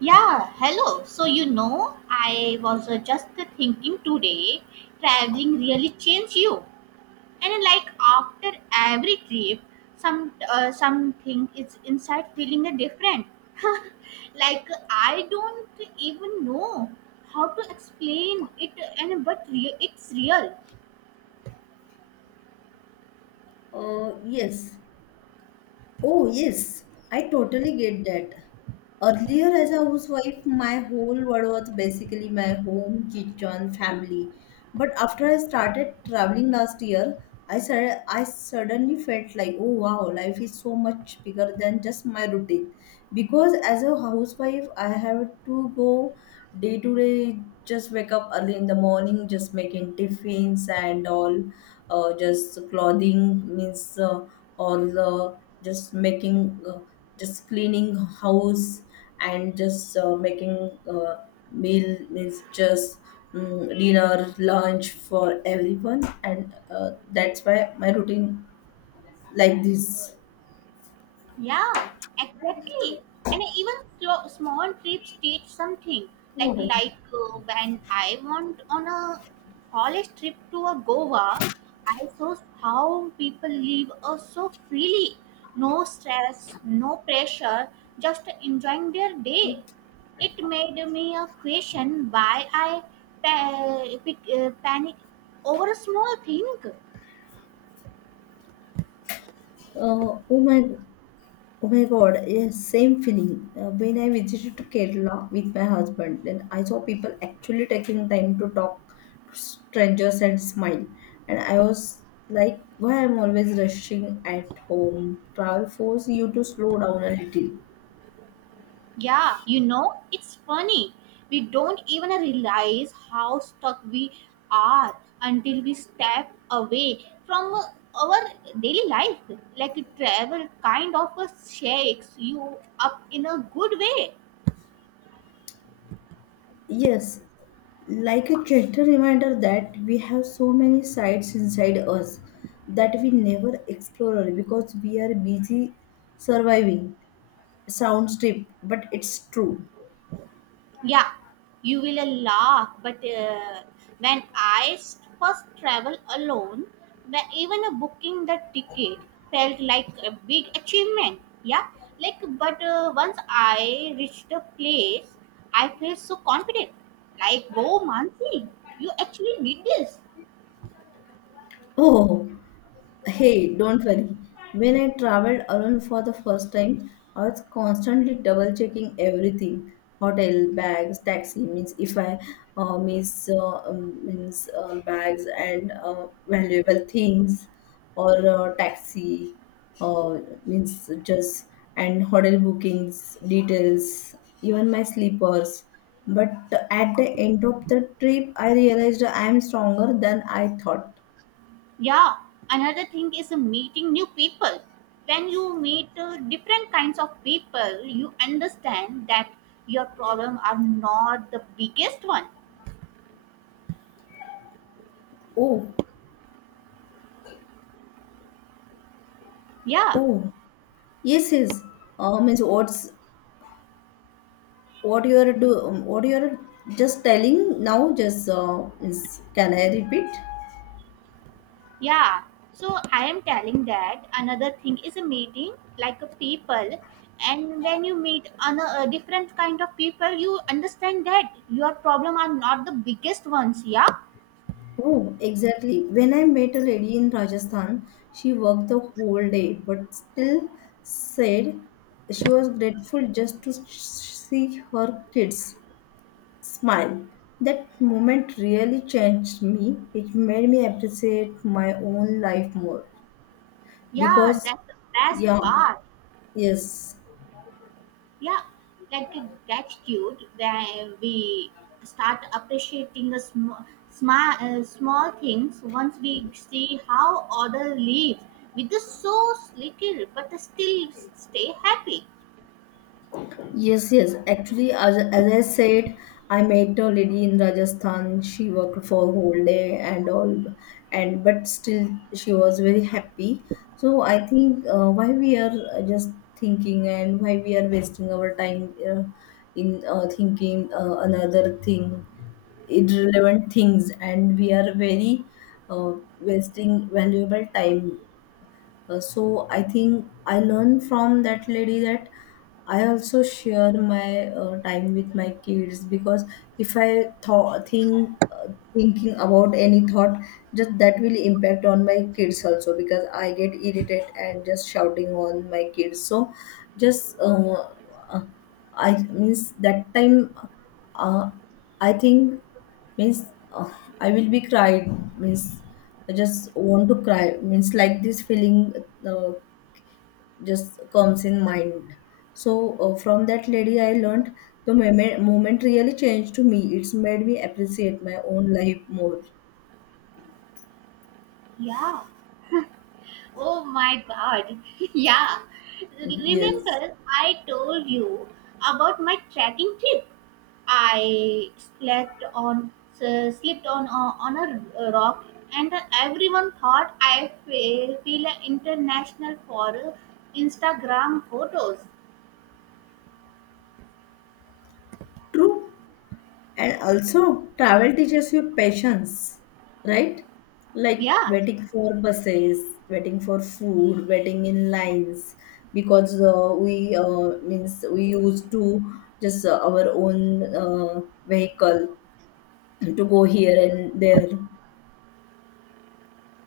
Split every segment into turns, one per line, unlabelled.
Yeah, hello. So, you know, I was Just thinking today, traveling really changed you. And like after every trip, something is inside feeling a different. Like I don't even know how to explain it, and but re- it's real.
Yes. Oh, yes. I totally get that. Earlier, as a housewife, my whole world was basically my home, kitchen, family. But after I started traveling last year, I suddenly felt like, oh wow, life is so much bigger than just my routine. Because as a housewife, I have to go day to day, just wake up early in the morning, just making tiffins and all, just clothing means. Or just making just cleaning house and just making meal means just dinner lunch for everyone, and that's why my routine like this.
Yeah, exactly. And even small trips teach something. Like when I went on a college trip to a Goa, I saw how people live so freely, no stress, no pressure, just enjoying their day. It made me a question why I panic over a small thing.
Oh my! Oh my God, yes, same feeling. When I visited to Kerala with my husband, then I saw people actually taking time to talk to strangers and smile. And I was like, why I'm always rushing at home? Travel force you to slow down a little.
Yeah, you know, it's funny. We don't even realize how stuck we are until we step away from our daily life. Like travel kind of shakes you up in a good way.
Yes, like a gentle reminder that we have so many sides inside us that we never explore because we are busy surviving. Sounds deep, but it's true.
Yeah, you will laugh, but when I first travel alone, when even booking the ticket felt like a big achievement. Yeah, like but once I reached the place, I felt so confident. Like, whoa, Mansi, you actually did this.
Oh, hey, don't worry. When I traveled alone for the first time, I was constantly double checking everything hotel, bags, taxi, means if I miss means, bags and valuable things, or taxi, uh, means just and hotel bookings, details, even my sleepers. But at the end of the trip, I realized I am stronger than I thought.
Yeah, another thing is meeting new people. When you meet different kinds of people, you understand that your problem are not the biggest one.
Oh,
Yeah,
oh. Yes, yes. Means what you are do what you are just telling now? Just means can I repeat?
yeah. So I am telling that another thing is a meeting like a people, and when you meet a different kind of people, you understand that your problem are not the biggest ones. Yeah,
Oh, exactly. When I met a lady in Rajasthan, she worked the whole day, but still said she was grateful just to see her kids smile. That moment really changed me. It made me appreciate my own life more
yeah.
because,
That's the best
yeah,
part.
yes.
Yeah, like a gratitude then we start appreciating the small things once we see how other live with the so little but still stay happy.
Yes, yes. Actually, as I said, I met a lady in Rajasthan. She worked for whole day and all, and but still she was very happy. So I think why we are just thinking, and why we are wasting our time in thinking another thing, irrelevant things, and we are very wasting valuable time, so I think I learned from that lady that I also share my time with my kids, because if I thought think thinking about any thought, just that will impact on my kids also, because I get irritated and just shouting on my kids. So just uh, I means that time, uh, I think means uh, I will be cried means I just want to cry means like this feeling uh, just comes in mind. So from that lady I learned the moment really changed to me. It's made me appreciate my own life more.
Yeah. Oh my god. Yeah.
Yes,
Remember, I told you about my trekking trip. I slept on slept on on a rock, and everyone thought I feel an international for Instagram photos.
true. And also, travel teaches you patience, right? Like
Yeah,
waiting for buses, waiting for food, waiting in lines, because we means we used to just our own vehicle to go here and there.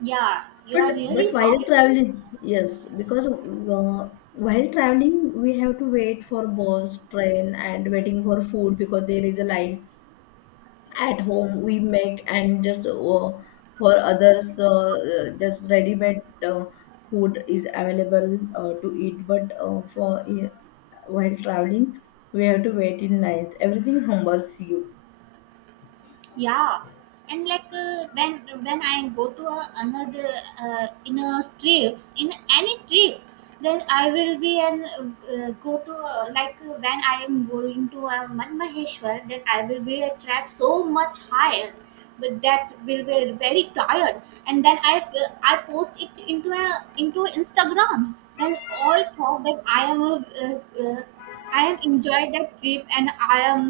yeah, you
But
are
but
really
while
right.
traveling, yes, because while traveling we have to wait for bus, train, and waiting for food because there is a line. At home we make and just for others just ready made uh, food is available to eat, but for while traveling we have to wait in lines. Everything humbles you.
Yeah, and like when I go to another in any trip then I will be and go to like when I am going to Man maheshwar then I will be a attract so much higher but that will be very tired and then i post it into a into instagrams then all thought that uh, uh, I am enjoyed that trip and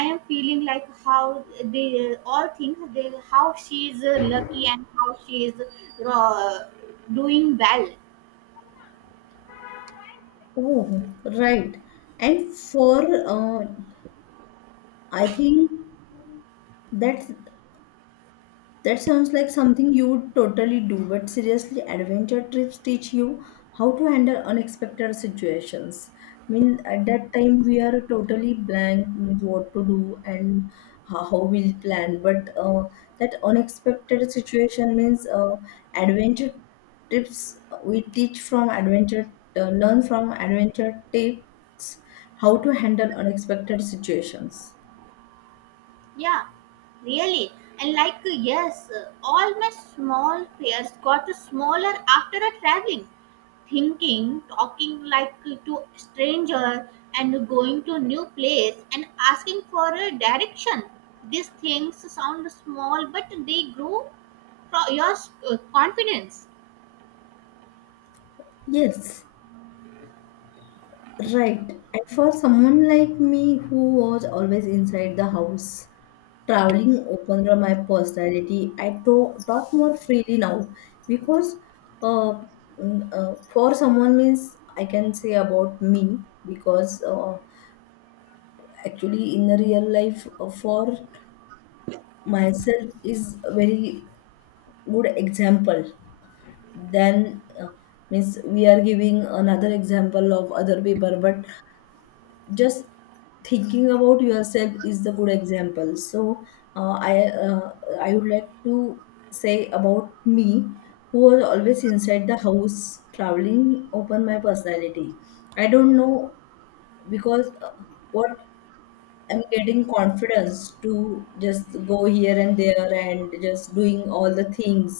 I am feeling like how they all think they how she is lucky and how she is uh, doing well.
Oh right, and for uh, I think that's that sounds like something you would totally do, but seriously, adventure trips teach you how to handle unexpected situations. I mean, at that time, we are totally blank with what to do and how we'll plan. But that unexpected situation means adventure trips, we teach from adventure, learn from adventure tips how to handle unexpected situations.
Yeah, really. And like yes, all my small fears got smaller after a traveling, thinking, talking like to stranger and going to new place and asking for a direction. These things sound small, but they grow from your confidence.
Yes, right. And for someone like me who was always inside the house, traveling opened up my personality. Talk more freely now because uh, for someone means I can say about me because actually in the real life for myself is a very good example. Then means we are giving another example of other people, but just thinking about yourself is the good example. So uh, I uh, I would like to say about me who was always inside the house. Traveling open my personality, I don't know, because what I'm getting confidence to just go here and there and just doing all the things.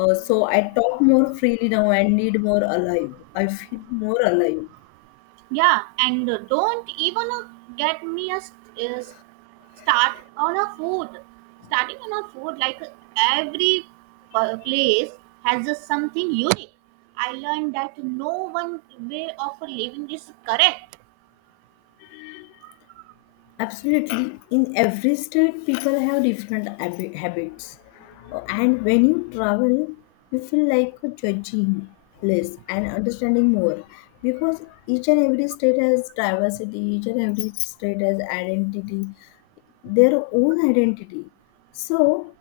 So I talk more freely now, I feel more alive.
Yeah, and don't even get me a st- s- start on a food. Starting on a food, like every place has something unique. I learned that no one way of living is correct.
Absolutely. In every state, people have different habits. And when you travel, you feel like judging less and understanding more because each and every state has diversity, each and every state has identity, their own identity. So,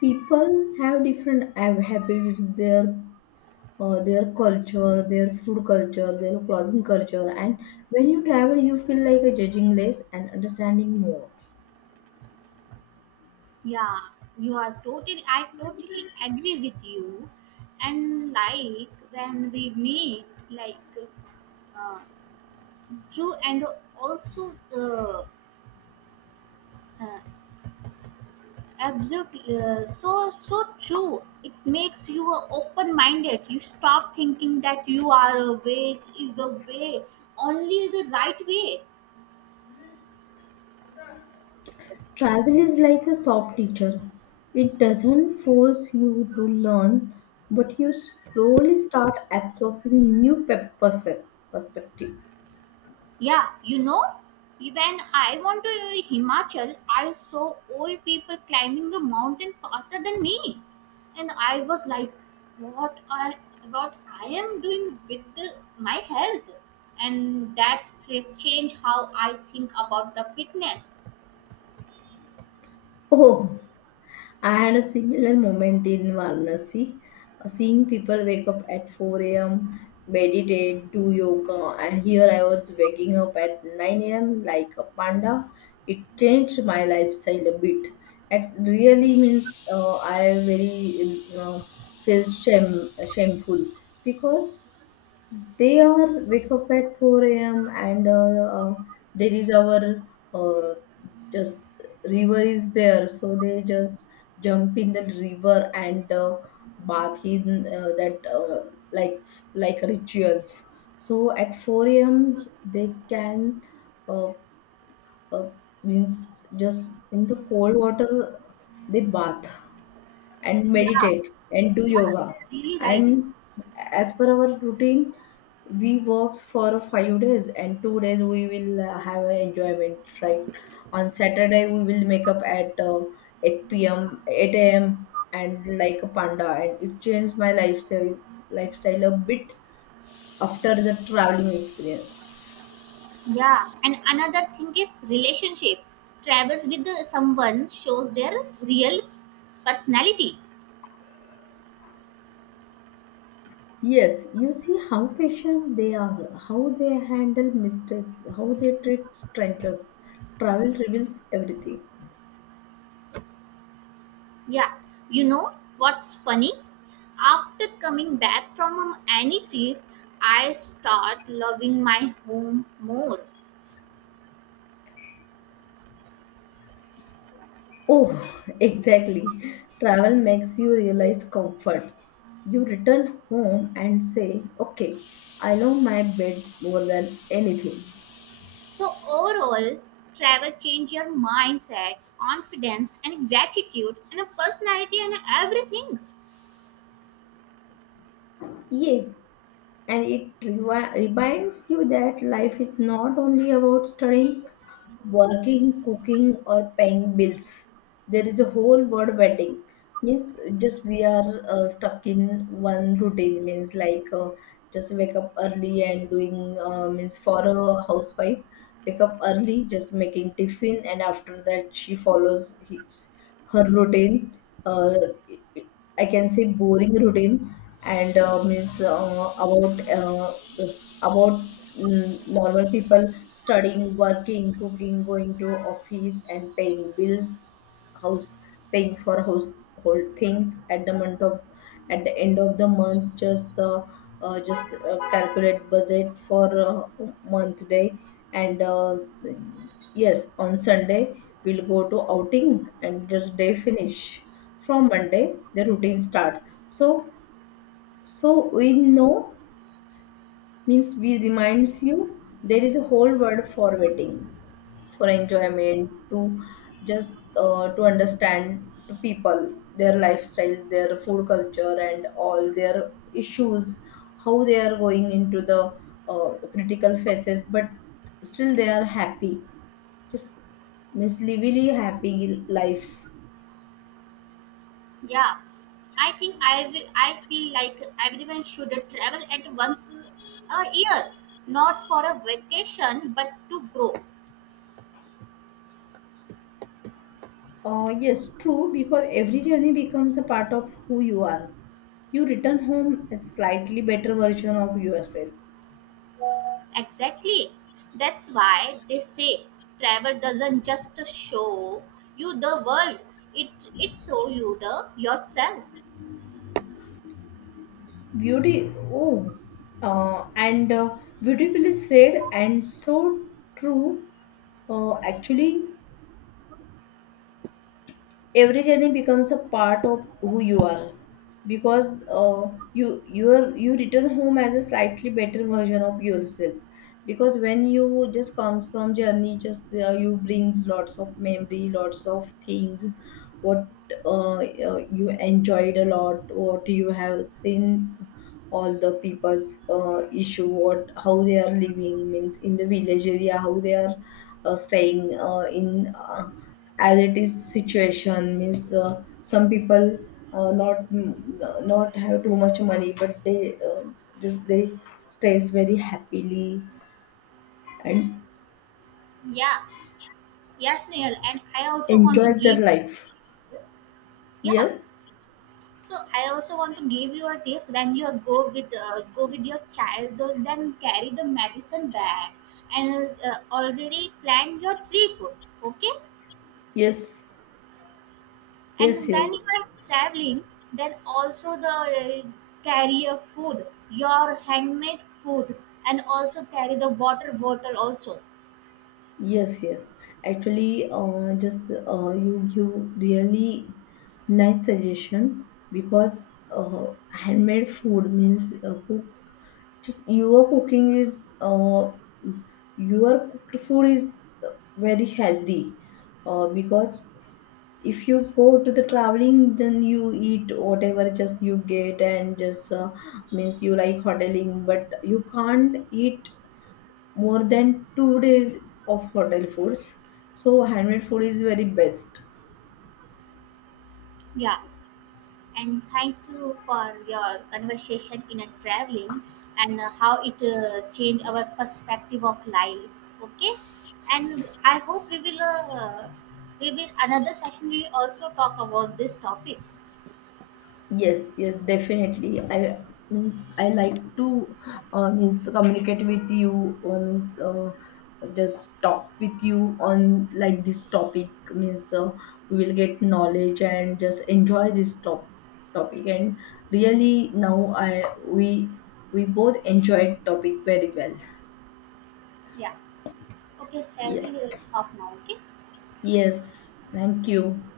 people have different habits, their culture, their food culture, their clothing culture, and when you travel, you feel like judging less and understanding more.
Yeah, you are totally. I totally agree with you. And like when we meet, like uh, Drew and also uh, absolutely, so so true. It makes you open-minded. You stop thinking that you are a way is the way, only the right way.
Travel is like a soft teacher. It doesn't force you to learn, but you slowly start absorbing new perspective.
Yeah, you know, when I went to Himachal, I saw old people climbing the mountain faster than me, and I was like, what are what I am doing with my health, and that trip changed how I think about the fitness.
Oh, I had a similar moment in Varanasi, seeing people wake up at 4 a.m., meditate, do yoga, and here I was waking up at 9 a.m. like a panda. It changed my lifestyle a bit. It really means I very feel shame, shameful, because they are wake up at 4 a.m, and there is our uh, just river is there, so they just jump in the river and bath in that like like rituals. So at 4 a.m they can uh, uh, means just in the cold water they bath and
Yeah.
meditate and do yoga.
Yeah, really right.
And as per our routine we works for 5 days and 2 days we will have a enjoyment, right? On saturday we will make up at 8 p.m 8 a.m, and like a panda, and it changed my lifestyle a bit after the traveling experience.
Yeah, and another thing is relationship. Travels with someone shows their real personality.
Yes, you see how patient they are, how they handle mistakes, how they treat strangers. Travel reveals everything.
Yeah, you know what's funny? After coming back from any trip, I start loving my home more.
Oh, exactly. Travel makes you realize comfort. You return home and say, okay, I love my bed more than anything.
So overall, travel change your mindset, confidence, and gratitude, and a personality, and everything.
Yeah, and it reminds you that life is not only about studying, working, cooking, or paying bills. There is a whole world wedding. Means just we are stuck in one routine. Means like just wake up early and doing means for a housewife, wake up early, just making tiffin, and after that she follows his her routine. Uh, I can say boring routine. And means about normal people studying, working, cooking, going to office, and paying bills, house paying for host whole things at the month of at the end of the month just calculate budget for month day, and yes, on sunday we'll go to outing and just day finish, from monday the routine start. So so we know means we reminds you there is a whole world for waiting for enjoyment, to just to understand to people their lifestyle, their food culture, and all their issues, how they are going into the critical phases, but still they are happy. Just means lively happy life.
Yeah, I think I will. I feel like everyone should travel at once a year, not for a vacation, but to grow.
Yes, true, because every journey becomes a part of who you are. You return home as a slightly better version of yourself.
Exactly. That's why they say travel doesn't just show you the world; it it shows you the yourself.
Oh, and beautifully said, and so true, actually. Every journey becomes a part of who you are because you return home as a slightly better version of yourself, because when you just comes from journey just you brings lots of memory lots of things, what you enjoyed a lot, what you have seen, all the people's issue, what how they are living, means in the village area how they are staying in as it is situation, means some people not not have too much money, but they just they stays very happily and
Yeah. Yes, Neil. And I also want to
enjoys their
give.
life.
Yeah.
Yes,
So I also want to give you a tips when you go with your child, though, then carry the medicine bag and already plan your trip, okay?
yes, yes,
And
yes.
when you are traveling, then also the carry your food, your handmade food, and also carry the water bottle also.
Yes, yes. Actually, just you give really nice suggestion, because handmade food means cook. Just your cooking is your cooked food is very healthy, because if you go to the traveling then you eat whatever just you get, and just means you like hoteling but you can't eat more than 2 days of hotel foods. So handmade food is very best.
Yeah, and thank you for your conversation in a traveling and how it changed our perspective of life, okay, and I hope we will another session we will also talk about this topic.
Yes, yes, definitely. I means I like to means communicate with you, or means just talk with you on like this topic means we will get knowledge and just enjoy this topic, and really now I we both enjoyed topic very well.
Yeah, okay,
Yeah.
salary is off now, okay.
Yes. Thank you.